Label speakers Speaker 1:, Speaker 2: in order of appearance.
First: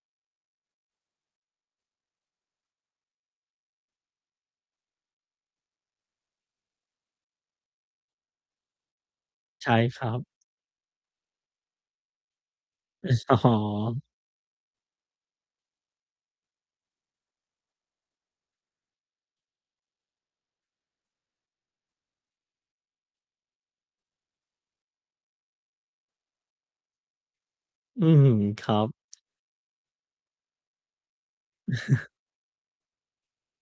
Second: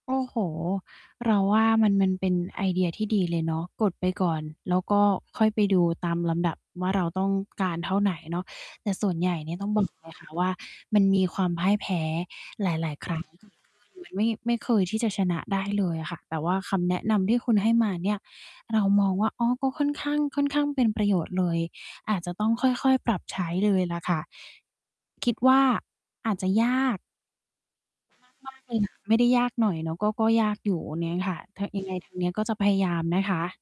Speaker 1: โอ้โฮ เราว่ามัน มันเป็นไอเดียที่ดีเลยเนาะ กดไปก่อน แล้วก็ค่อยไปดูตามลำดับว่า เราต้องการเท่าไหน? เนาะ แต่ส่วนใหญ่เนี่ยต้
Speaker 2: ใช
Speaker 1: อง
Speaker 2: ่
Speaker 1: บอก
Speaker 2: คร
Speaker 1: เล
Speaker 2: ั
Speaker 1: ย
Speaker 2: บ
Speaker 1: ค่ะ ว่า มันมีความพ่ายแพ้
Speaker 2: อ๋
Speaker 1: หลาย ๆ ครั้ง คือ
Speaker 2: อ
Speaker 1: มัน ไม่ ไม่เคยที่จะชนะได้เลยอะค่ะ แต่ว่าคำแนะนำที่คุณให้มาเนี่ย เรามองว่า อ๋อ ก็ค่อนข้าง ค่อนข้างเป็นประโยชน์เลย อาจจะต้องค่อย ๆ ปรับใช้เลยแหละค่ะ คิดว่าอาจจะยาก
Speaker 2: อื้อ
Speaker 1: ม
Speaker 2: ฮือ
Speaker 1: าก
Speaker 2: ค
Speaker 1: ๆ เ
Speaker 2: ร
Speaker 1: ล
Speaker 2: ั
Speaker 1: ยแหล
Speaker 2: บ
Speaker 1: ะ ไม่ได้ยากหน่อยเนาะ ก็ ก็ยากอยู่ โอ้ เนี้ยค่ะ ถะ ยังไง ทางเนี้ยก็จะพยายามนะคะ